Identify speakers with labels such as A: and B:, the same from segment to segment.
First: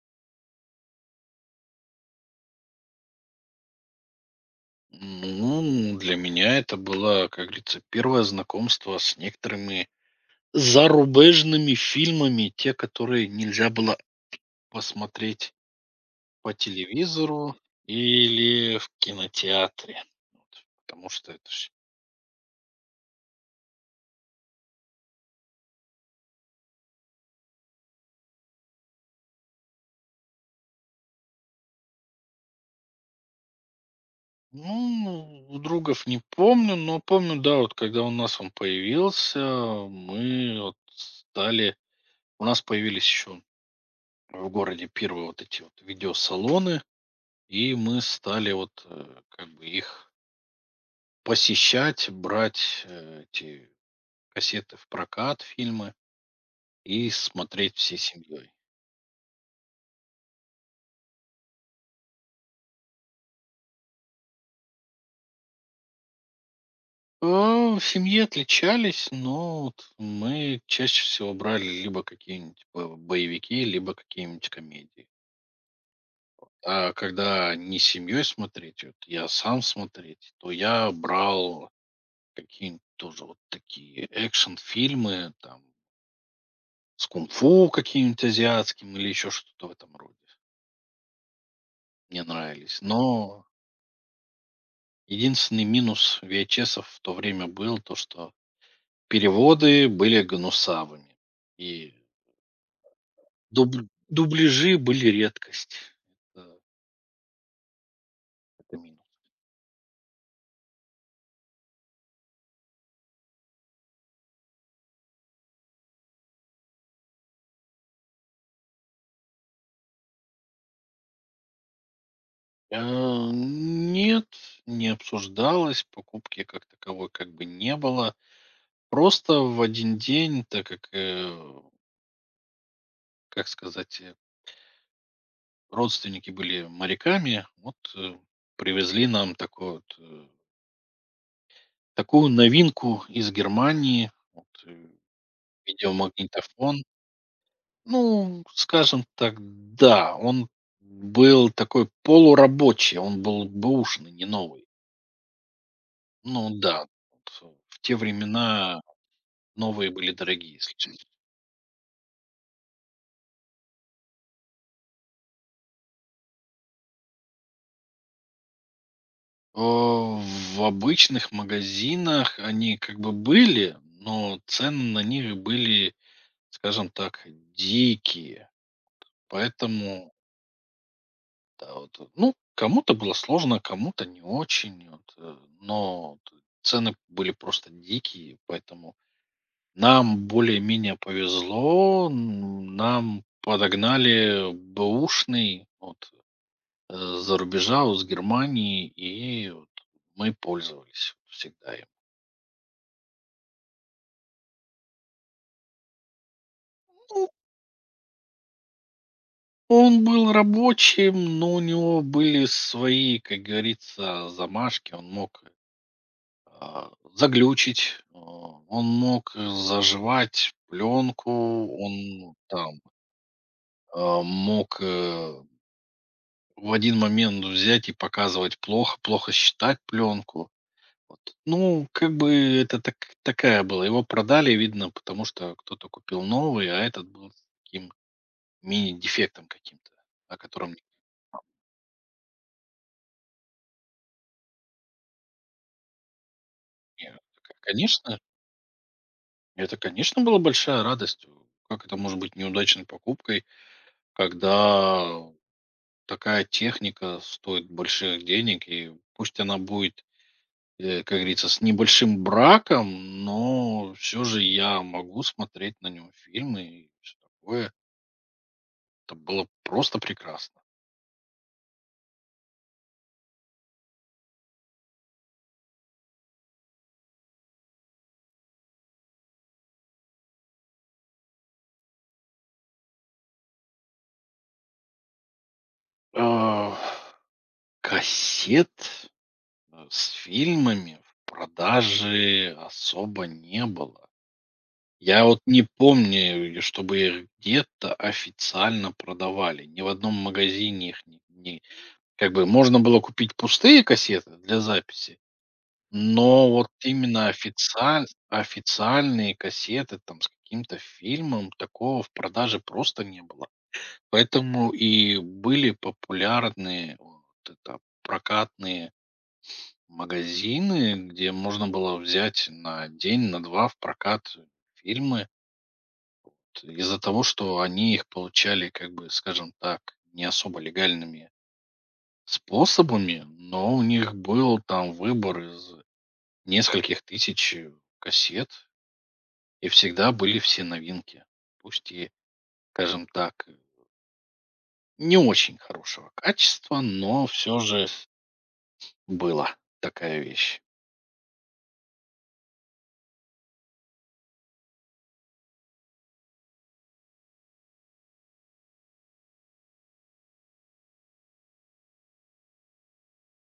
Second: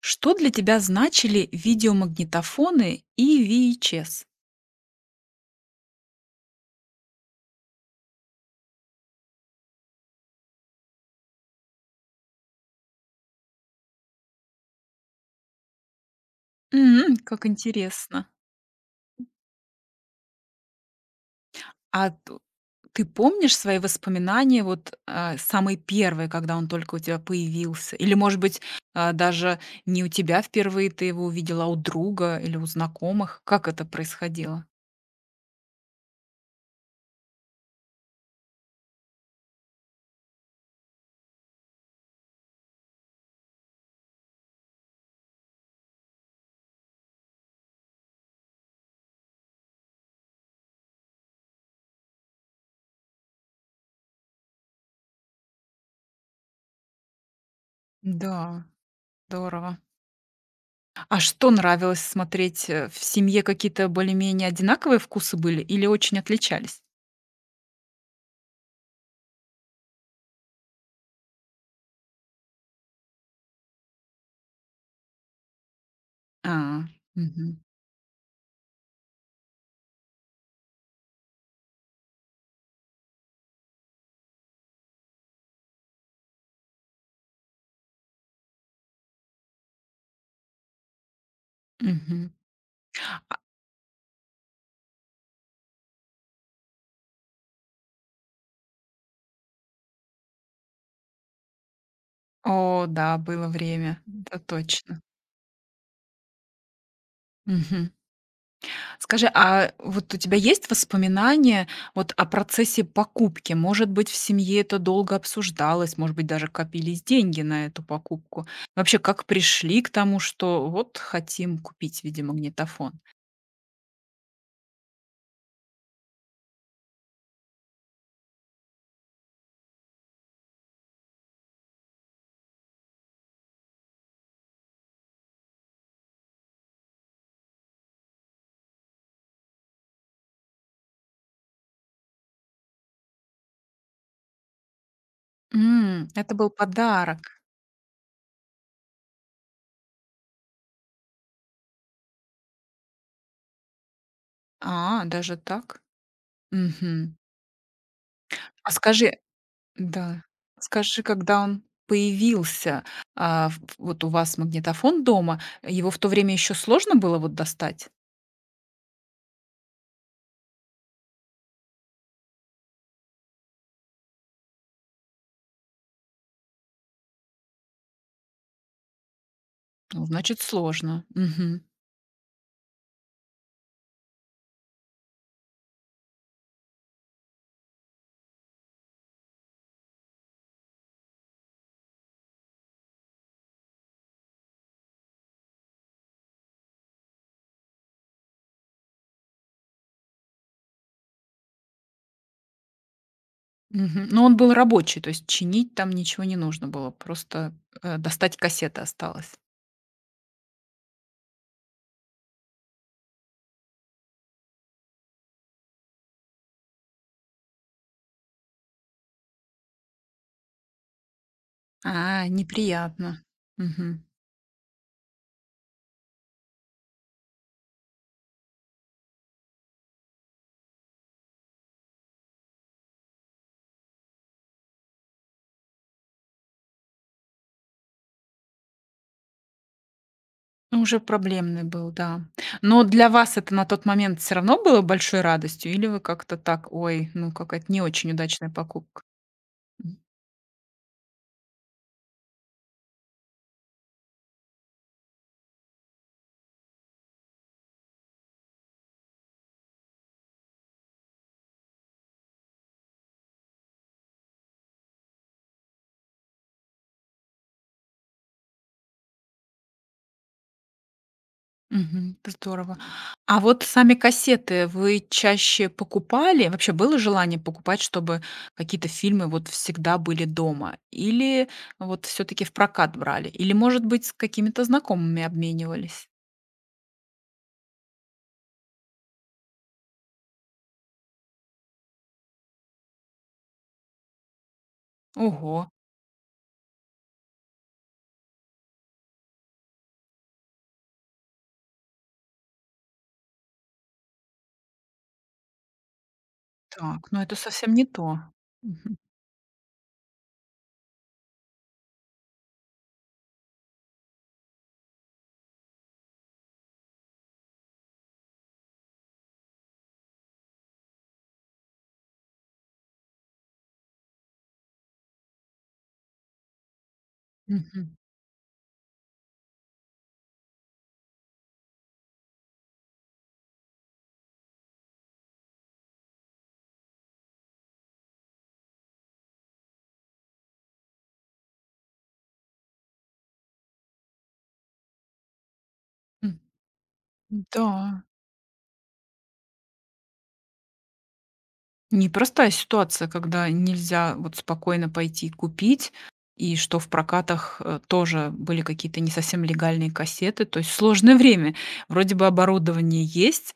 A: Что для тебя значили видеомагнитофоны и VHS?
B: Ну, для меня это было, как говорится, первое знакомство с некоторыми зарубежными фильмами, те, которые нельзя было посмотреть по
A: М, как
B: телевизору
A: интересно.
B: или в кинотеатре. Вот. Потому что это ж-.
A: А т Ты помнишь свои воспоминания, самые первые, когда он только у тебя появился? Или, может быть, даже не у тебя впервые ты его увидела, а у друга или у знакомых? Как это происходило?
B: Ну, у другов не помню, но помню, да, вот когда у нас он появился, мы вот стали. У нас появились еще в городе первые вот эти вот видеосалоны, и мы стали вот как бы их посещать, брать, эти кассеты в прокат, фильмы и смотреть всей семьей.
A: Да, здорово. А что нравилось смотреть, В семье какие-то более-менее одинаковые вкусы были или очень отличались?
B: А, в семье отличались, но вот мы чаще всего брали либо какие-нибудь бо боевики, либо какие-нибудь комедии.
A: А,
B: А
A: мгм,
B: когда не семьей смотреть, вот я сам смотреть, то я брал какие-нибудь тоже вот такие экшн-фильмы, там, с кунг-фу каким-нибудь азиатским или еще что-то в этом роде. Мне
A: мгм.
B: нравились. Но единственный минус "Виэчэсов" в то время был то, что переводы были гнусавыми, и
A: О да, было
B: дуб
A: время, мгм, это
B: дубляжи
A: точно.
B: были редкость. Это
A: Мгм.
B: это минус.
A: Скажи, а вот у тебя есть воспоминания вот о процессе покупки? Может быть, в семье это долго обсуждалось, может быть, даже копились деньги на эту покупку. Вообще, как пришли к тому, что вот хотим купить видеомагнитофон?
B: А, нет, не обсуждалось, покупки как таковой как бы не было. Просто в один день, так как, как сказать, родственники были моряками, вот, привезли нам такую новинку из Германии, вот,
A: М, это был
B: видеомагнитофон.
A: подарок.
B: Ну, скажем так, да, он был такой полурабочий, он был бэушный, не новый.
A: А, даже так?
B: Ну да,
A: Мгм.
B: вот в те
A: А
B: времена
A: скажи
B: новые были
A: Да.
B: дорогие, если
A: Скажи,
B: честно.
A: когда он появился, а, в вот у вас магнитофон дома, его в то время еще сложно было вот достать?
B: О, в обычных магазинах они как бы были, но цены на них были, скажем так, дикие.
A: Ну,
B: Поэтому,
A: значит, сложно. Мгм.
B: да, вот, ну, кому-то было сложно, кому-то не очень. Вот, но т- цены были просто дикие, поэтому нам более-менее повезло. Н нам подогнали бэушный вот, за рубежа, вот с Германии, и вот мы пользовались вот всегда им.
A: Мгм. Но он был рабочий, то есть чинить там ничего не нужно было,
B: Ну,
A: просто, достать кассеты осталось.
B: он был рабочим, но у него были свои, как говорится, замашки. Он мог, заглючить, он мог заживать пленку,
A: А,
B: он там,
A: неприятно. Мгм.
B: мог, в один момент взять и показывать плохо, плохо считать пленку. Вот. Ну, как бы это так, такая была. Его продали, видно, потому что кто-то купил новый, а этот был с таким мини-дефектом каким-то, о котором.
A: Ну, уже проблемный был, да. Но для вас это на тот момент все равно было большой радостью или вы как-то так:
B: Не,
A: "Ой,
B: знает.
A: ну, какая-то не очень
B: Конечно,
A: удачная покупка"?
B: это,
A: Мгм.
B: конечно, была большая радость. Как это может быть неудачной покупкой, когда такая техника стоит больших денег, и пусть она будет как говорится, с небольшим браком, но все же я могу смотреть на нем фильмы и всё такое. Это было просто прекрасно.
A: Мгм. Здорово. А вот сами кассеты вы чаще покупали? Вообще было желание покупать, чтобы какие-то фильмы вот всегда были дома? Или вот все таки в прокат брали? Или, может быть, с какими-то знакомыми обменивались?
B: А, кассет, с фильмами в продаже особо не было. Я вот
A: Ого!
B: не помню, и чтобы их где-то официально продавали. Ни в одном магазине их не как бы можно было купить пустые кассеты для записи. Но вот
A: Так, но
B: именно
A: это совсем не
B: официаль
A: то. Мгм.
B: официальные кассеты там с каким-то фильмом, такого в продаже просто не было. Поэтому и были популярны вот это прокатные магазины, где можно было взять на день, на 2 в прокат фильмы. Т Из-за того, что они
A: Мгм.
B: их получали, как бы, скажем так, не особо легальными способами, но у них был там выбор из нескольких тысяч, кассет. И всегда были все новинки. Пусть и, скажем так, не очень хорошего
A: М.
B: качества, но все
A: Да,
B: же была такая вещь.
A: непростая ситуация, когда нельзя вот спокойно пойти купить, и что в прокатах, тоже были какие-то не совсем легальные кассеты. То есть сложное время. Вроде бы оборудование есть,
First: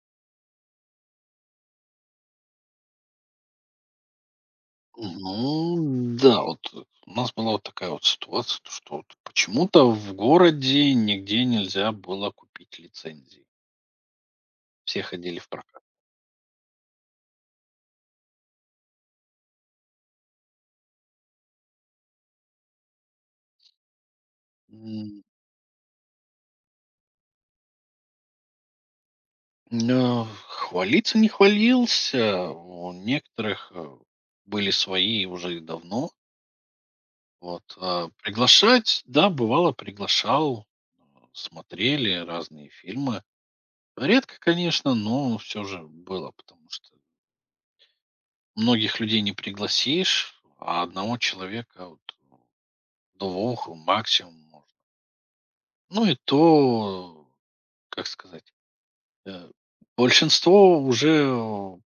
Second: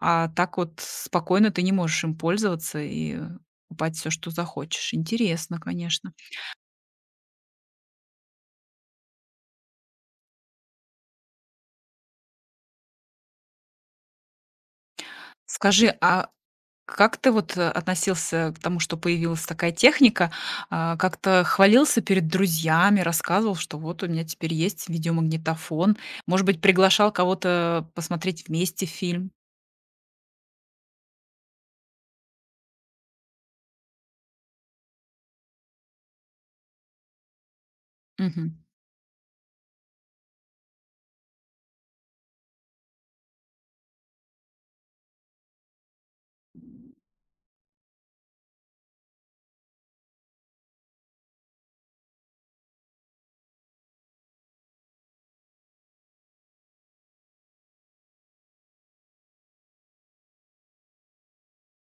A: а так вот спокойно ты не можешь им пользоваться и, покупать всё, что захочешь. Интересно, конечно.
B: Ну, да, вот у нас была вот такая вот ситуация, то что вот почему-то в городе нигде нельзя было купить лицензии. Все ходили в прокат.
A: Скажи, а. Как ты вот, относился к тому, что появилась такая техника? А, как-то хвалился перед друзьями, рассказывал, что вот у меня теперь есть
B: М,
A: видеомагнитофон? Может быть, приглашал кого-то посмотреть вместе фильм?
B: но хвалиться не хвалился. У некоторых были свои уже и давно. Вот,
A: Мгм.
B: приглашать, да, бывало, приглашал, смотрели разные фильмы. Редко, конечно, но все же было, потому что многих людей не пригласишь, а одного человека, вот, двух максимум можно. Ну и то, как сказать, э, большинство уже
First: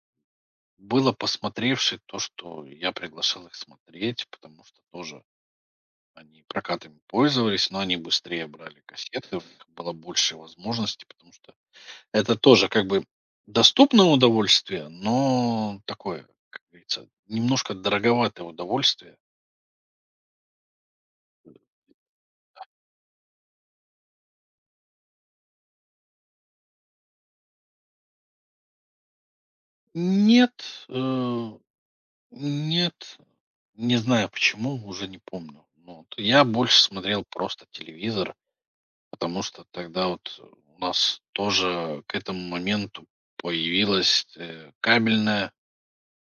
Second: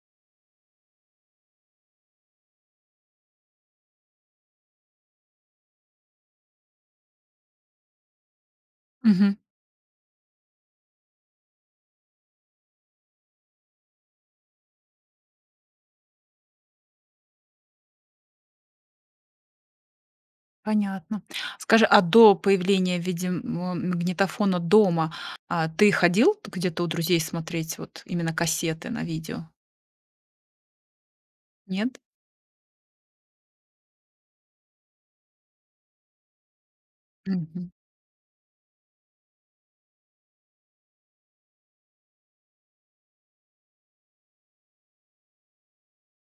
B: было посмотревши то, что я приглашал их смотреть, потому что тоже они прокатами пользовались, но они быстрее брали
A: Мгм.
B: кассеты, у них было больше возможностей, потому что это тоже как бы доступное удовольствие, но такое, как говорится, немножко дороговатое удовольствие.
A: Понятно. Скажи, а до появления видеомагнитофона дома, ты ходил где-то у друзей смотреть вот именно кассеты на видео?
B: Нет,
A: Нет?
B: нет, не знаю почему, уже не помню. Но вот я больше смотрел просто
A: Мгм.
B: телевизор, потому что тогда вот у нас тоже к этому моменту появилась кабельная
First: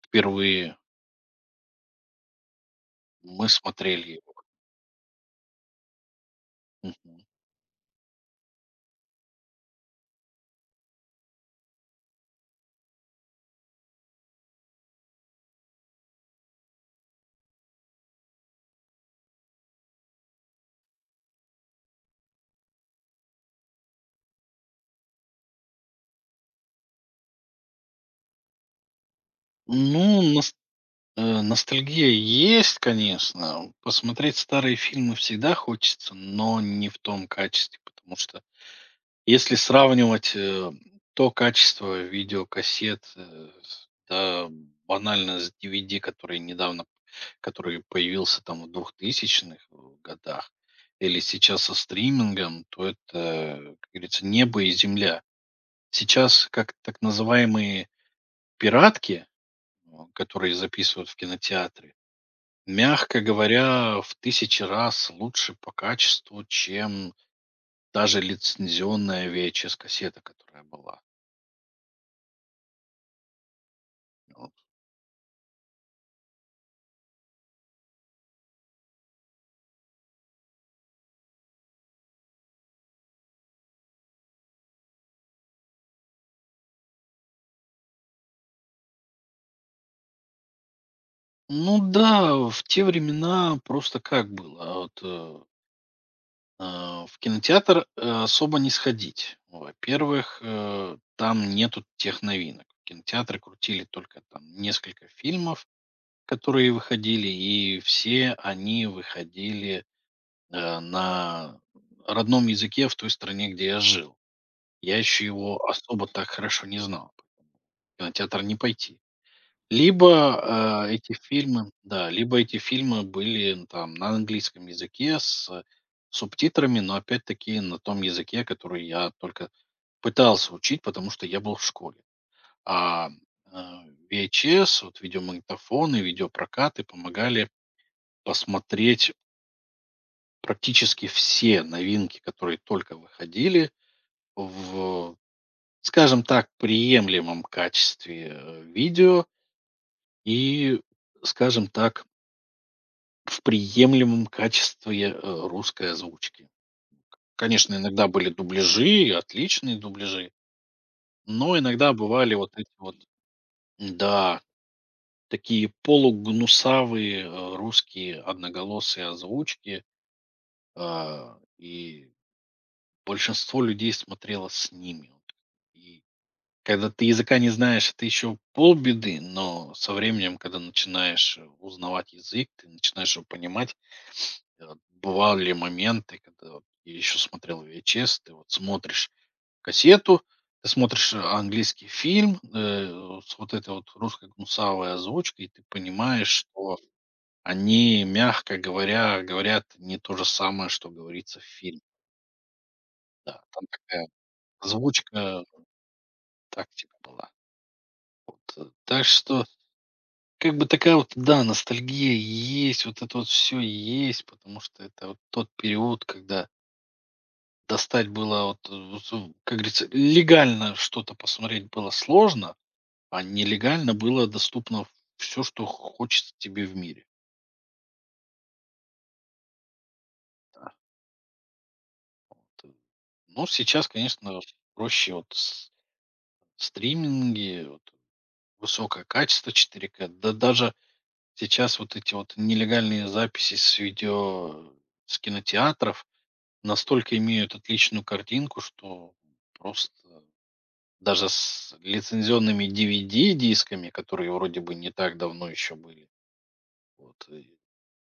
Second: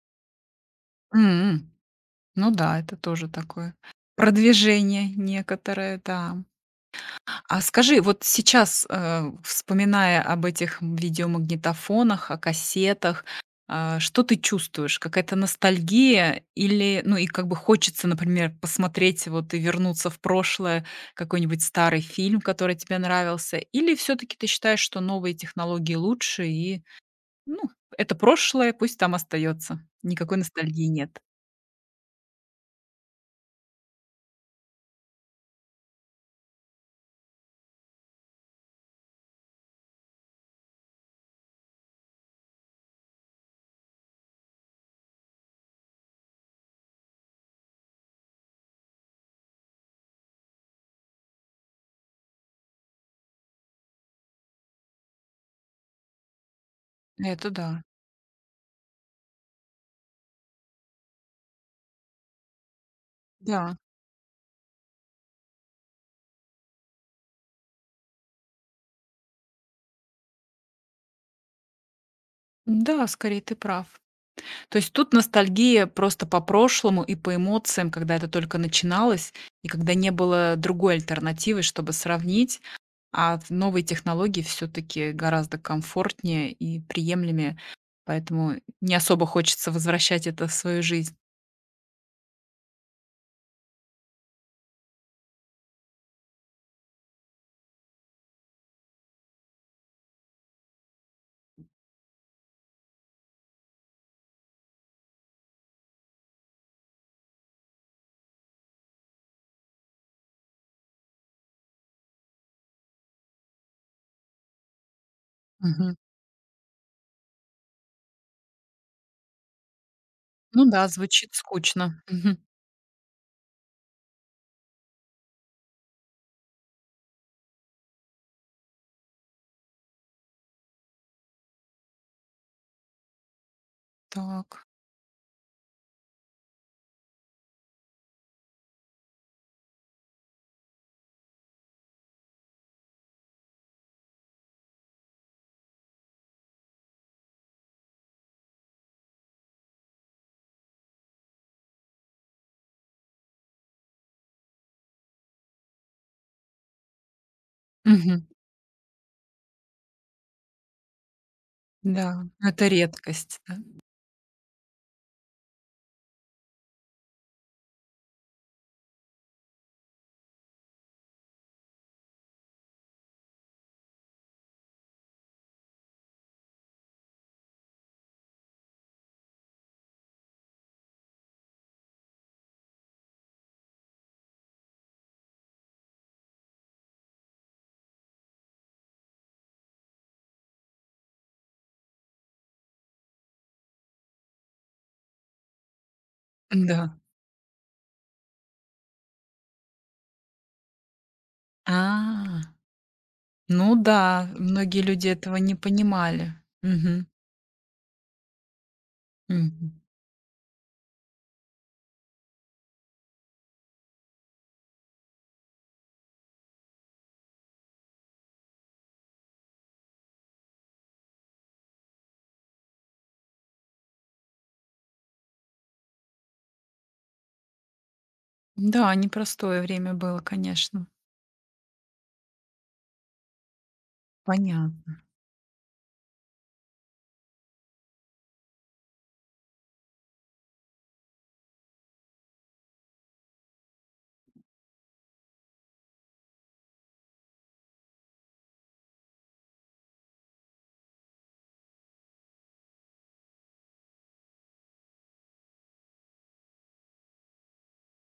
B: впервые.
A: М. Ну да, это тоже
B: Мы
A: такое
B: смотрели его.
A: продвижение некоторое, да.
B: Мгм.
A: А скажи, вот сейчас, вспоминая об этих видеомагнитофонах, о кассетах, что ты чувствуешь? Какая-то ностальгия или, ну, и как бы хочется, например, посмотреть вот и вернуться в прошлое, какой-нибудь старый фильм, который тебе нравился? Или все таки ты считаешь, что новые технологии лучше и, ну, это прошлое, пусть там остается,
B: Ну,
A: никакой ностальгии нет?
B: ностальгия есть, конечно. Посмотреть старые фильмы всегда хочется, но не в том качестве, потому что если сравнивать, то качество видеокассет, э, с да банально с DVD, который появился там в 2000-х годах, или сейчас со стримингом, то это, как говорится, небо и земля. Сейчас как так
A: Это да.
B: называемые пиратки, которые записывают в кинотеатре, мягко
A: Да.
B: говоря, в тысячи раз лучше по качеству, чем даже лицензионная VHS-кассета, которая была.
A: Да, скорее ты прав.
B: Вот.
A: То есть тут ностальгия просто по прошлому и по эмоциям, когда это только начиналось, и когда не было другой альтернативы, чтобы сравнить, а в новые технологии все-таки гораздо комфортнее и приемлемее, поэтому не особо хочется возвращать это в свою жизнь.
B: Ну да, в те времена просто как было. Вот, в кинотеатр особо не сходить. Во-первых, там нету тех новинок. Кинотеатры крутили только там несколько фильмов, которые выходили, и все они выходили на родном языке в той стране, где я жил. Я еще его
A: Мгм.
B: особо так хорошо не знал. В кинотеатр не пойти.
A: Ну
B: Либо
A: да,
B: эти
A: звучит
B: фильмы,
A: скучно.
B: да, либо
A: Мгм.
B: эти фильмы были там на английском языке с субтитрами, но опять-таки на том языке, который я только пытался учить, потому что я был в школе. А
A: Так.
B: VHS, вот видеомагнитофоны, видеопрокаты помогали посмотреть практически все новинки, которые только выходили в, скажем так, приемлемом качестве видео и, скажем так, в приемлемом качестве русской озвучки. Конечно, иногда
A: Мгм.
B: были дубляжи, отличные дубляжи, но иногда
A: Да,
B: бывали вот
A: это
B: эти вот,
A: редкость, да?
B: да, такие полугнусавые русские одноголосые озвучки, и большинство людей смотрело с ними. Вот. И когда ты языка не знаешь, это еще полбеды, но со временем, когда начинаешь узнавать язык, ты начинаешь его понимать. Бывали моменты, когда вот я еще смотрел VHS, ты вот смотришь кассету, ты смотришь английский фильм с вот этой вот русской гнусавой озвучкой, и ты понимаешь, что
A: Да.
B: они, мягко говоря, говорят не то же самое, что говорится в
A: А,
B: фильме. Да, там
A: ну
B: такая
A: да, многие люди этого
B: озвучка
A: не понимали.
B: так типа
A: Мгм.
B: была. Вот, так что
A: Мгм.
B: как бы такая вот, да, ностальгия есть, вот это вот все есть, потому что это вот тот период, когда достать было вот, э, вот су как говорится, легально что-то посмотреть было сложно, а нелегально было доступно все, что хочется тебе в мире.
A: Да, непростое время было,
B: Да,
A: конечно.
B: вот. Но сейчас, конечно,
A: Понятно.
B: проще вот с стриминги, вот высокое качество 4K, да даже сейчас вот эти вот нелегальные записи с видео с кинотеатров, настолько имеют отличную картинку, что просто даже с лицензионными DVD-дисками, которые вроде бы не так давно еще были, вот, и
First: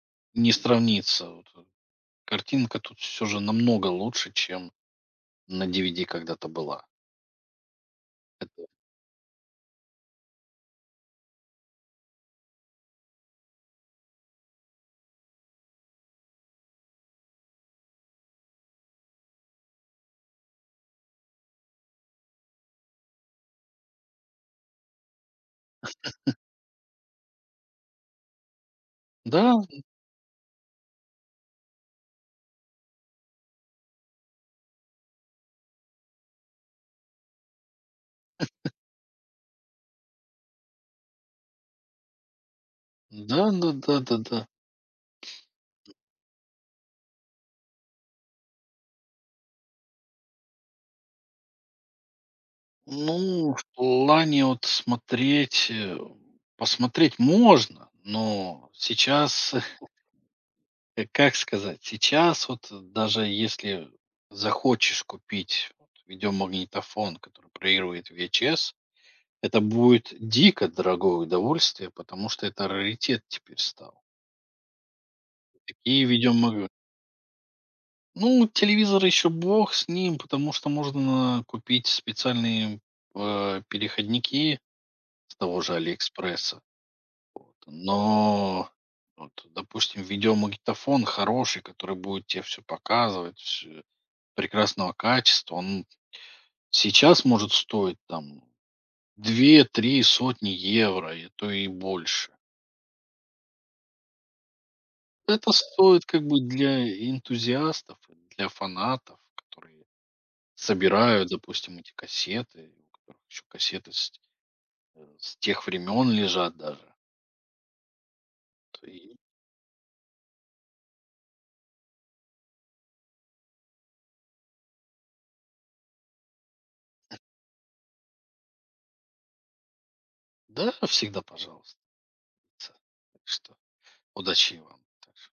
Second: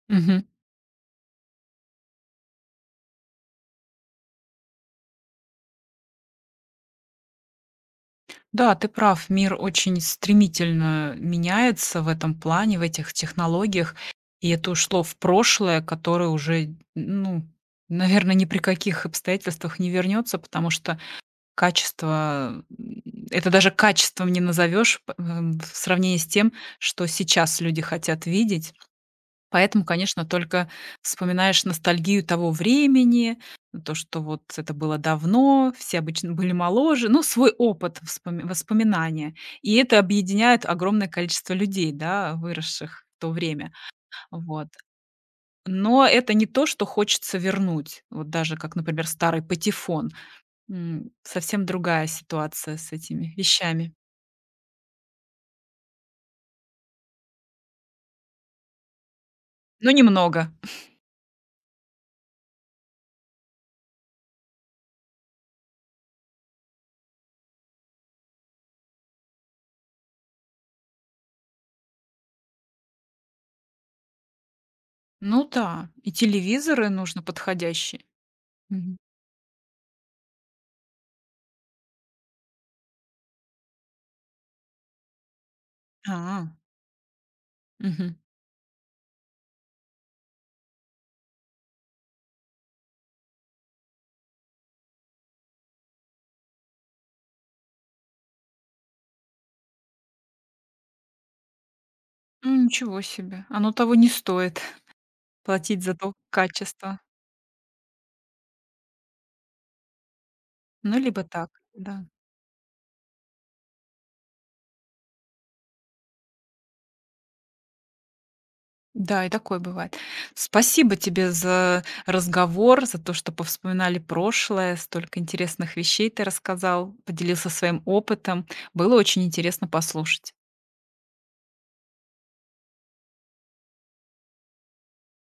A: Мгм.
B: не сравнится. Вот, картинка тут все же намного лучше, чем на DVD когда-то была. Это-
A: Да, ты прав, мир очень стремительно меняется в этом плане, в этих технологиях. И это ушло в прошлое, которое уже, ну, наверное, ни при каких обстоятельствах не вернется, потому что качество, м, это даже качеством не назовешь м, в сравнении с тем, что сейчас люди хотят видеть.
B: Да,
A: Поэтому, конечно, только вспоминаешь ностальгию того времени, то, что вот это было давно, все обычно были моложе, ну, свой опыт, воспоминания. И это объединяет огромное количество людей, да, выросших в то
B: да, да,
A: время.
B: да, да, да.
A: Вот. Но это не то, что хочется вернуть. Вот даже как, например, старый патефон. М, совсем другая ситуация с этими
B: Ну, в
A: вещами.
B: плане вот посмотреть можно, но сейчас.
A: Но немного.
B: Как сказать, сейчас вот даже если захочешь купить вот видеомагнитофон, который проигрывает VHS, это будет дико дорогое удовольствие, потому что это раритет теперь стал.
A: Ну да,
B: Такие
A: и
B: видеомаг
A: телевизоры нужно подходящие.
B: Ну,
A: Мгм.
B: телевизор еще бог с ним, потому что можно купить специальные, переходники с того же
A: А,
B: "Алиэкспресса".
A: мгм.
B: Но вот, допустим, видеомагнитофон хороший, который будет тебе все показывать, всё прекрасного качества, он сейчас может стоить там две-три сотни евро, и то и больше.
A: М, ничего себе. Оно того не стоит
B: Это
A: платить за
B: стоит
A: то
B: как бы для
A: качество.
B: энтузиастов, для фанатов, которые
A: Ну, либо
B: собирают,
A: так,
B: допустим, эти
A: да.
B: кассеты, у которых еще кассеты с тех времен лежат даже. То и
A: Да, и такое бывает. Спасибо тебе за разговор, за то, что повспоминали прошлое, столько интересных вещей ты рассказал, поделился своим опытом. Было очень интересно послушать.
B: Да, всегда пожалуйста. Так что удачи вам также.